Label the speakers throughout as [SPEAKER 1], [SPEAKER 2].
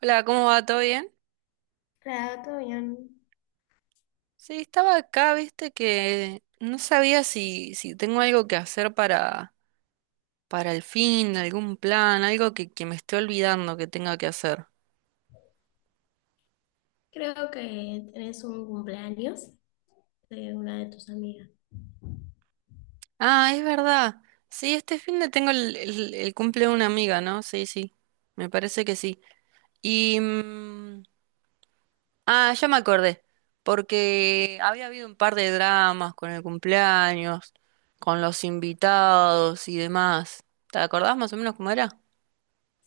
[SPEAKER 1] Hola, ¿cómo va? ¿Todo bien?
[SPEAKER 2] Claro, todo bien.
[SPEAKER 1] Sí, estaba acá, viste que no sabía si tengo algo que hacer para el fin, algún plan, algo que me esté olvidando que tenga que hacer.
[SPEAKER 2] Creo que tenés un cumpleaños de una de tus amigas.
[SPEAKER 1] Ah, es verdad. Sí, este fin de tengo el cumple de una amiga, ¿no? Sí, sí. Me parece que sí. Y... mm, ah, ya me acordé. Porque había habido un par de dramas con el cumpleaños, con los invitados y demás. ¿Te acordás más o menos cómo era?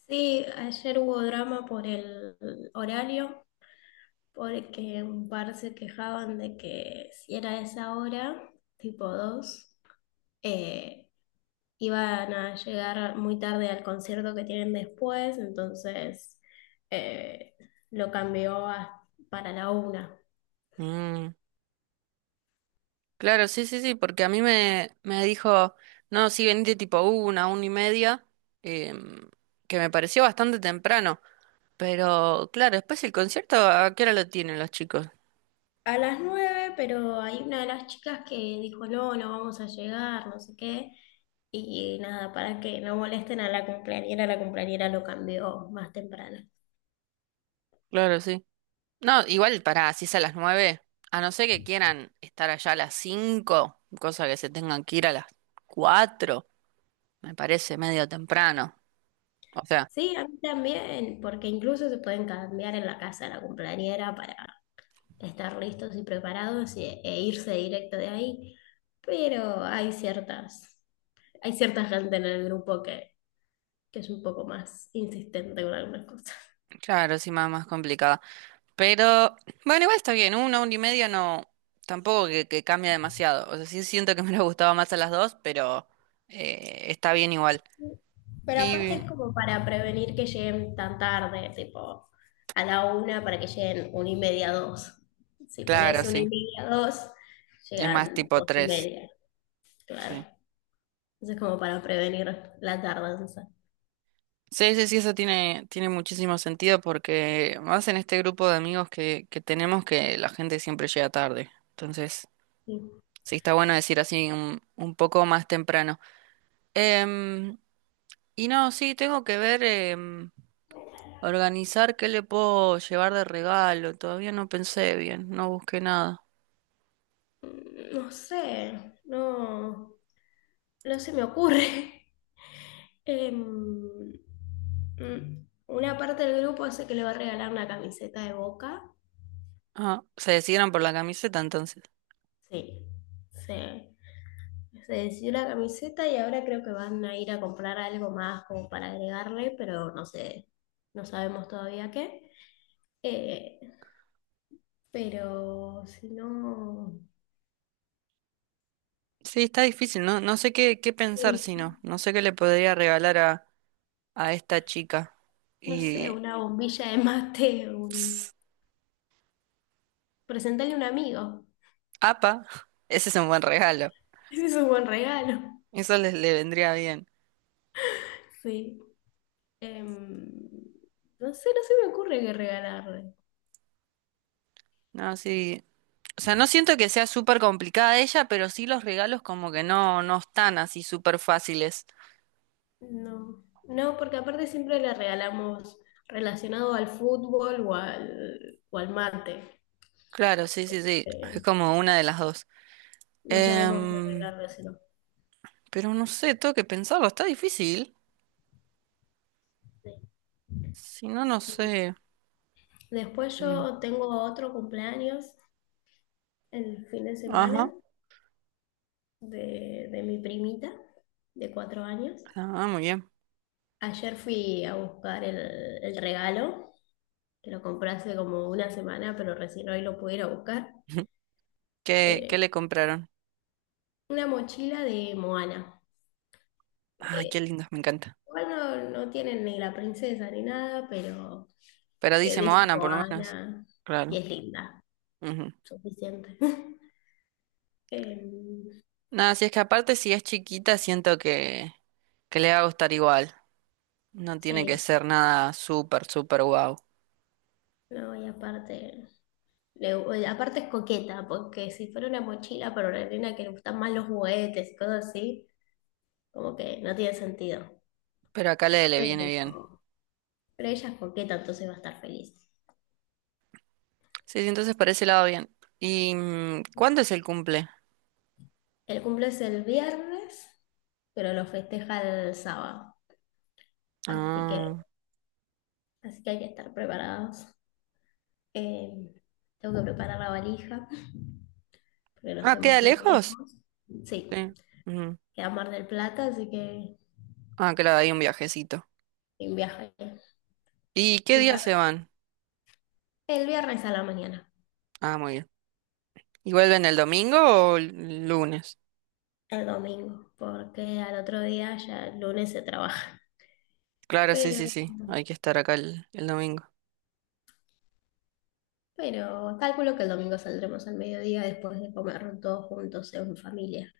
[SPEAKER 2] Sí, ayer hubo drama por el horario, porque un par se quejaban de que si era esa hora, tipo 2, eh, iban a llegar muy tarde al concierto que tienen después, entonces eh, lo cambió a- para la una.
[SPEAKER 1] Mm. Claro, sí, sí, sí, porque a mí me dijo, no, sí, venite tipo una y media, em, que me pareció bastante temprano, pero claro, después el concierto, ¿a qué hora lo tienen los chicos?
[SPEAKER 2] A las nueve, pero hay una de las chicas que dijo, no, no vamos a llegar, no sé qué. Y nada, para que no molesten a la cumpleañera lo cambió más temprano.
[SPEAKER 1] Claro, sí. No, igual para, si es a las nueve, a no ser que quieran estar allá a las cinco, cosa que se tengan que ir a las cuatro, me parece medio temprano. O sea,
[SPEAKER 2] Sí, a mí también, porque incluso se pueden cambiar en la casa de la cumpleañera para estar listos y e irse directo de ahí. Pero hay ciertas, hay cierta gente en el grupo que es un poco más insistente con algunas cosas.
[SPEAKER 1] claro, sí, más, más complicada. Pero, bueno, igual está bien, una y media no, tampoco que cambia demasiado. O sea, sí siento que me hubiera gustado más a las dos, pero está bien igual.
[SPEAKER 2] Pero aparte es
[SPEAKER 1] Y
[SPEAKER 2] como para prevenir que lleguen tan tarde, tipo a la una para que lleguen una y media, dos. Si
[SPEAKER 1] claro,
[SPEAKER 2] pones una y
[SPEAKER 1] sí,
[SPEAKER 2] media, dos,
[SPEAKER 1] es más
[SPEAKER 2] llegan
[SPEAKER 1] tipo
[SPEAKER 2] dos y
[SPEAKER 1] tres,
[SPEAKER 2] media, claro.
[SPEAKER 1] sí.
[SPEAKER 2] Entonces como para prevenir la tardanza.
[SPEAKER 1] Sí, sí, sí, eso tiene, tiene muchísimo sentido porque más en este grupo de amigos que tenemos que la gente siempre llega tarde. Entonces,
[SPEAKER 2] Sí.
[SPEAKER 1] sí, está bueno decir así un poco más temprano. Em, y no, sí, tengo que ver. Organizar qué le puedo llevar de regalo. Todavía no pensé bien, no busqué nada.
[SPEAKER 2] No sé, no, no se me ocurre. Em, una parte del grupo hace que le va a regalar una camiseta de Boca.
[SPEAKER 1] Ah, se decidieron por la camiseta entonces.
[SPEAKER 2] Sí, sí. Se decidió la camiseta y ahora creo que van a ir a comprar algo más como para agregarle, pero no sé, no sabemos todavía qué. Eh, pero si no,
[SPEAKER 1] Sí, está difícil, no, no sé qué, qué pensar
[SPEAKER 2] eh,
[SPEAKER 1] si no. No sé qué le podría regalar a esta chica.
[SPEAKER 2] no sé,
[SPEAKER 1] Y...
[SPEAKER 2] una bombilla de mate,
[SPEAKER 1] ps,
[SPEAKER 2] presentarle a un amigo.
[SPEAKER 1] Apa, ese es un buen regalo.
[SPEAKER 2] Ese es un buen regalo.
[SPEAKER 1] Eso les le vendría bien.
[SPEAKER 2] Sí. Em, no sé, no se me ocurre qué regalarle.
[SPEAKER 1] No, sí. O sea, no siento que sea súper complicada ella, pero sí los regalos como que no, no están así súper fáciles.
[SPEAKER 2] No, no, porque aparte siempre le regalamos relacionado al fútbol o al mate.
[SPEAKER 1] Claro, sí, sí, sí. Es
[SPEAKER 2] Eh,
[SPEAKER 1] como una de las dos.
[SPEAKER 2] No sabemos qué
[SPEAKER 1] Em,
[SPEAKER 2] regalárselo.
[SPEAKER 1] Pero no sé, tengo que pensarlo, está difícil.
[SPEAKER 2] Sí.
[SPEAKER 1] Si no, no sé.
[SPEAKER 2] Después
[SPEAKER 1] Mm,
[SPEAKER 2] yo tengo otro cumpleaños el fin de
[SPEAKER 1] ajá.
[SPEAKER 2] semana de mi primita de 4 años.
[SPEAKER 1] Ah, muy bien.
[SPEAKER 2] Ayer fui a buscar el regalo, que lo compré hace como una semana, pero recién hoy lo pude ir a buscar.
[SPEAKER 1] ¿Qué, qué
[SPEAKER 2] Eh,
[SPEAKER 1] le compraron?
[SPEAKER 2] una mochila de Moana.
[SPEAKER 1] Ay,
[SPEAKER 2] Eh,
[SPEAKER 1] qué lindos, me encanta.
[SPEAKER 2] Igual no, no tienen ni la princesa ni nada, pero
[SPEAKER 1] Pero dice
[SPEAKER 2] dice
[SPEAKER 1] Moana, por lo menos.
[SPEAKER 2] Moana y
[SPEAKER 1] Claro.
[SPEAKER 2] es linda,
[SPEAKER 1] Ujú.
[SPEAKER 2] suficiente. Em,
[SPEAKER 1] Nada, si es que aparte, si es chiquita, siento que le va a gustar igual. No tiene que
[SPEAKER 2] sí,
[SPEAKER 1] ser nada súper, súper guau.
[SPEAKER 2] no, y aparte, le- aparte es coqueta, porque si fuera una mochila para una nena que le gustan más los juguetes y cosas así, como que no tiene sentido.
[SPEAKER 1] Pero acá le, le viene
[SPEAKER 2] Pero,
[SPEAKER 1] bien.
[SPEAKER 2] pero ella es coqueta, entonces va a estar feliz.
[SPEAKER 1] Sí, sí, entonces por ese lado bien. ¿Y cuándo es el cumple?
[SPEAKER 2] El cumple es el viernes, pero lo festeja el sábado. Así que,
[SPEAKER 1] Ah,
[SPEAKER 2] así que hay que estar preparados. Eh, Tengo que preparar la valija, porque nos
[SPEAKER 1] ah,
[SPEAKER 2] tenemos
[SPEAKER 1] ¿queda
[SPEAKER 2] que ir
[SPEAKER 1] lejos?
[SPEAKER 2] lejos. Sí,
[SPEAKER 1] Sí. Ujú.
[SPEAKER 2] queda Mar del Plata, así que
[SPEAKER 1] Ah, claro, hay un viajecito.
[SPEAKER 2] un viaje.
[SPEAKER 1] ¿Y qué
[SPEAKER 2] un
[SPEAKER 1] día
[SPEAKER 2] par-
[SPEAKER 1] se van?
[SPEAKER 2] El viernes a la mañana.
[SPEAKER 1] Ah, muy bien. ¿Y vuelven el domingo o el lunes?
[SPEAKER 2] El domingo, porque al otro día ya el lunes se trabaja.
[SPEAKER 1] Claro, sí,
[SPEAKER 2] Pero,
[SPEAKER 1] sí, sí. Hay que estar acá el domingo.
[SPEAKER 2] pero calculo que el domingo saldremos al mediodía después de comer todos juntos en familia.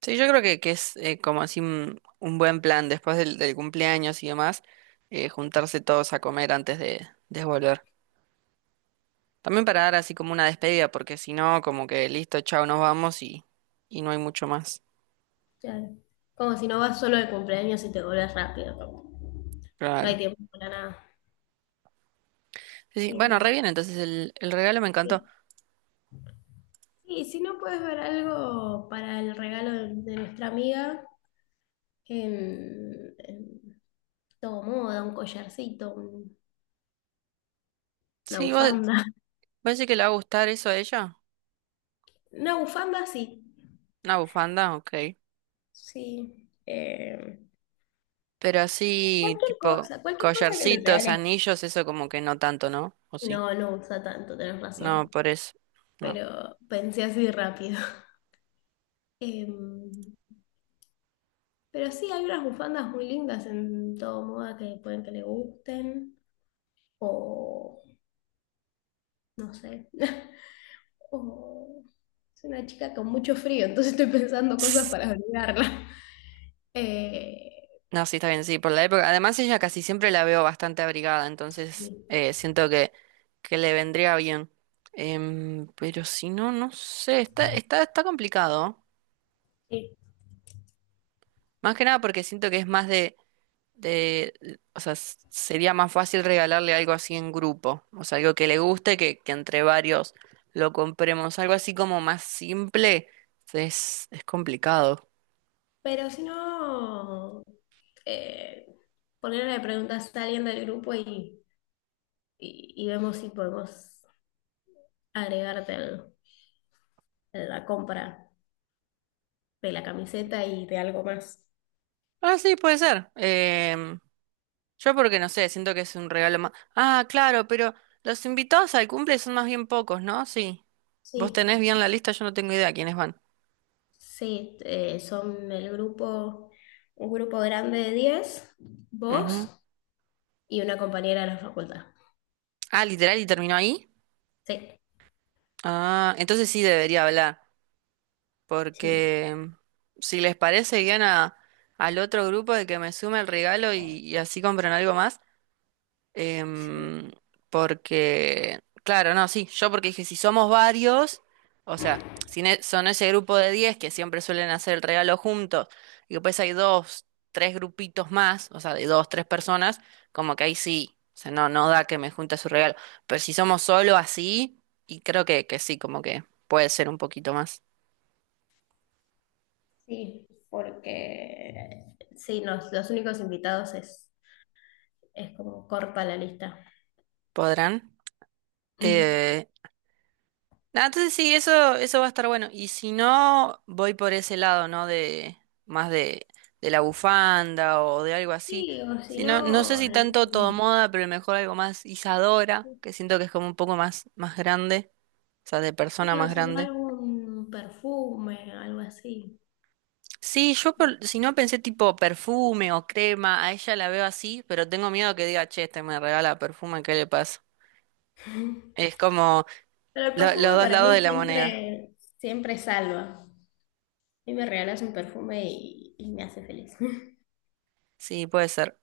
[SPEAKER 1] Sí, yo creo que es como así un buen plan después del, del cumpleaños y demás, juntarse todos a comer antes de volver. También para dar así como una despedida, porque si no, como que listo, chao, nos vamos y no hay mucho más.
[SPEAKER 2] Ya, como si no vas solo de cumpleaños y te volvés rápido, como no hay
[SPEAKER 1] Claro.
[SPEAKER 2] tiempo para nada.
[SPEAKER 1] Sí, sí. Bueno,
[SPEAKER 2] Pero
[SPEAKER 1] re bien, entonces el regalo me encantó.
[SPEAKER 2] sí. Y si no puedes ver algo para el regalo de nuestra amiga, em, em, todo moda, un collarcito, una
[SPEAKER 1] Sí, ¿vos,
[SPEAKER 2] bufanda.
[SPEAKER 1] vos decís que le va a gustar eso a ella?
[SPEAKER 2] Una bufanda, sí.
[SPEAKER 1] ¿Una bufanda? Ok.
[SPEAKER 2] Sí.
[SPEAKER 1] Pero así, tipo,
[SPEAKER 2] Cualquier cosa que lo
[SPEAKER 1] collarcitos,
[SPEAKER 2] reales.
[SPEAKER 1] anillos, eso como que no tanto, ¿no? ¿O sí?
[SPEAKER 2] No, no usa tanto, tenés
[SPEAKER 1] No,
[SPEAKER 2] razón.
[SPEAKER 1] por eso. No.
[SPEAKER 2] Pero pensé así rápido. Em, pero sí, hay unas bufandas muy lindas en todo moda que pueden que le gusten. O no sé. O soy una chica con mucho frío, entonces estoy pensando cosas
[SPEAKER 1] Tss.
[SPEAKER 2] para abrigarla. Eh,
[SPEAKER 1] No, sí, está bien, sí, por la época. Además, ella casi siempre la veo bastante abrigada, entonces
[SPEAKER 2] sí,
[SPEAKER 1] siento que le vendría bien. Pero si no, no sé, está, está, está complicado, ¿eh?
[SPEAKER 2] sí.
[SPEAKER 1] Más que nada porque siento que es más de, o sea, sería más fácil regalarle algo así en grupo, o sea, algo que le guste, que entre varios lo compremos, algo así como más simple, es complicado.
[SPEAKER 2] Pero si no, eh, ponerle preguntas a alguien del grupo y, y vemos si podemos agregarte al- a la compra de la camiseta y de algo más.
[SPEAKER 1] Ah, sí, puede ser. Yo porque no sé, siento que es un regalo más... Ah, claro, pero los invitados al cumple son más bien pocos, ¿no? Sí. Vos
[SPEAKER 2] Sí,
[SPEAKER 1] tenés bien la lista, yo no tengo idea quiénes van.
[SPEAKER 2] sí, son el grupo, un grupo grande de 10
[SPEAKER 1] Ujú.
[SPEAKER 2] vos y una compañera de la facultad.
[SPEAKER 1] Ah, literal, y terminó ahí.
[SPEAKER 2] Sí,
[SPEAKER 1] Ah, entonces sí debería hablar.
[SPEAKER 2] sí,
[SPEAKER 1] Porque si les parece bien a, al otro grupo de que me sume el regalo y así compran algo más,
[SPEAKER 2] sí,
[SPEAKER 1] em, porque, claro, no, sí, yo porque dije, si somos varios, o sea, si son ese grupo de 10 que siempre suelen hacer el regalo juntos y después hay dos, tres grupitos más, o sea, de dos, tres personas, como que ahí sí, o sea, no, no da que me junte su regalo, pero si somos solo así, y creo que sí, como que puede ser un poquito más.
[SPEAKER 2] sí, porque sí, los únicos invitados es como corta la lista.
[SPEAKER 1] ¿Podrán? Eh, nada, entonces sí, eso va a estar bueno. Y si no, voy por ese lado, ¿no? De más de la bufanda o de algo así.
[SPEAKER 2] Sí, o si
[SPEAKER 1] Si no, no sé
[SPEAKER 2] no,
[SPEAKER 1] si tanto todo
[SPEAKER 2] algún,
[SPEAKER 1] moda, pero mejor algo más Isadora, que siento que es como un poco más, más grande, o sea, de persona
[SPEAKER 2] sí, o
[SPEAKER 1] más
[SPEAKER 2] si no
[SPEAKER 1] grande.
[SPEAKER 2] algún perfume, algo así.
[SPEAKER 1] Sí, yo si no pensé tipo perfume o crema, a ella la veo así, pero tengo miedo que diga, che, este me regala perfume, ¿qué le pasa? Es como
[SPEAKER 2] Pero el
[SPEAKER 1] los
[SPEAKER 2] perfume
[SPEAKER 1] dos
[SPEAKER 2] para
[SPEAKER 1] lados de
[SPEAKER 2] mí
[SPEAKER 1] la moneda.
[SPEAKER 2] siempre, siempre salva. Y me regalas un perfume y me hace feliz.
[SPEAKER 1] Sí, puede ser.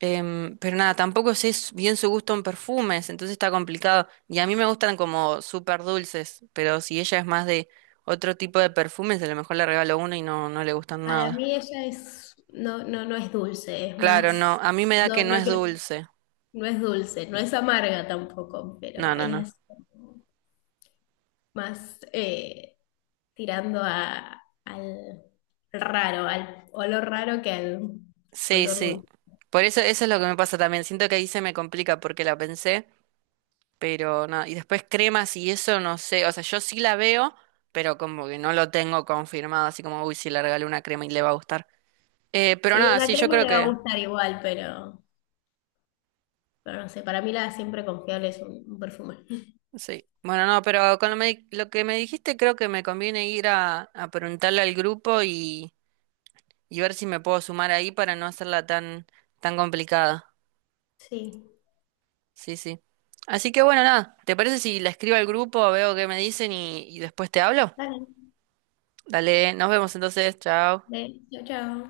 [SPEAKER 1] Pero nada, tampoco sé bien su gusto en perfumes, entonces está complicado. Y a mí me gustan como súper dulces, pero si ella es más de otro tipo de perfumes, a lo mejor le regalo uno y no, no le gustan
[SPEAKER 2] Para
[SPEAKER 1] nada.
[SPEAKER 2] mí ella es, no, no, no es dulce, es
[SPEAKER 1] Claro, no,
[SPEAKER 2] más,
[SPEAKER 1] a mí me da que
[SPEAKER 2] no,
[SPEAKER 1] no
[SPEAKER 2] no
[SPEAKER 1] es
[SPEAKER 2] creo,
[SPEAKER 1] dulce.
[SPEAKER 2] no es dulce, no es amarga tampoco, pero
[SPEAKER 1] No, no, no.
[SPEAKER 2] es más tirando a, al raro, al olor raro que al
[SPEAKER 1] Sí,
[SPEAKER 2] olor
[SPEAKER 1] sí.
[SPEAKER 2] dulce.
[SPEAKER 1] Por eso, eso es lo que me pasa también. Siento que ahí se me complica porque la pensé, pero nada. Y después cremas y eso no sé. O sea, yo sí la veo, pero como que no lo tengo confirmado, así como, uy, si le regalo una crema y le va a gustar. Pero
[SPEAKER 2] Sí,
[SPEAKER 1] nada,
[SPEAKER 2] una
[SPEAKER 1] sí, yo
[SPEAKER 2] crema
[SPEAKER 1] creo
[SPEAKER 2] le va a
[SPEAKER 1] que.
[SPEAKER 2] gustar igual, pero, no sé, para mí la siempre confiable es un perfume.
[SPEAKER 1] Sí. Bueno, no, pero con lo, lo que me dijiste creo que me conviene ir a preguntarle al grupo y ver si me puedo sumar ahí para no hacerla tan, tan complicada.
[SPEAKER 2] Sí,
[SPEAKER 1] Sí, sí. Así que bueno, nada, ¿te parece si la escribo al grupo, veo qué me dicen y después te hablo?
[SPEAKER 2] dale.
[SPEAKER 1] Dale, nos vemos entonces, chao.
[SPEAKER 2] Đấy, chào chào.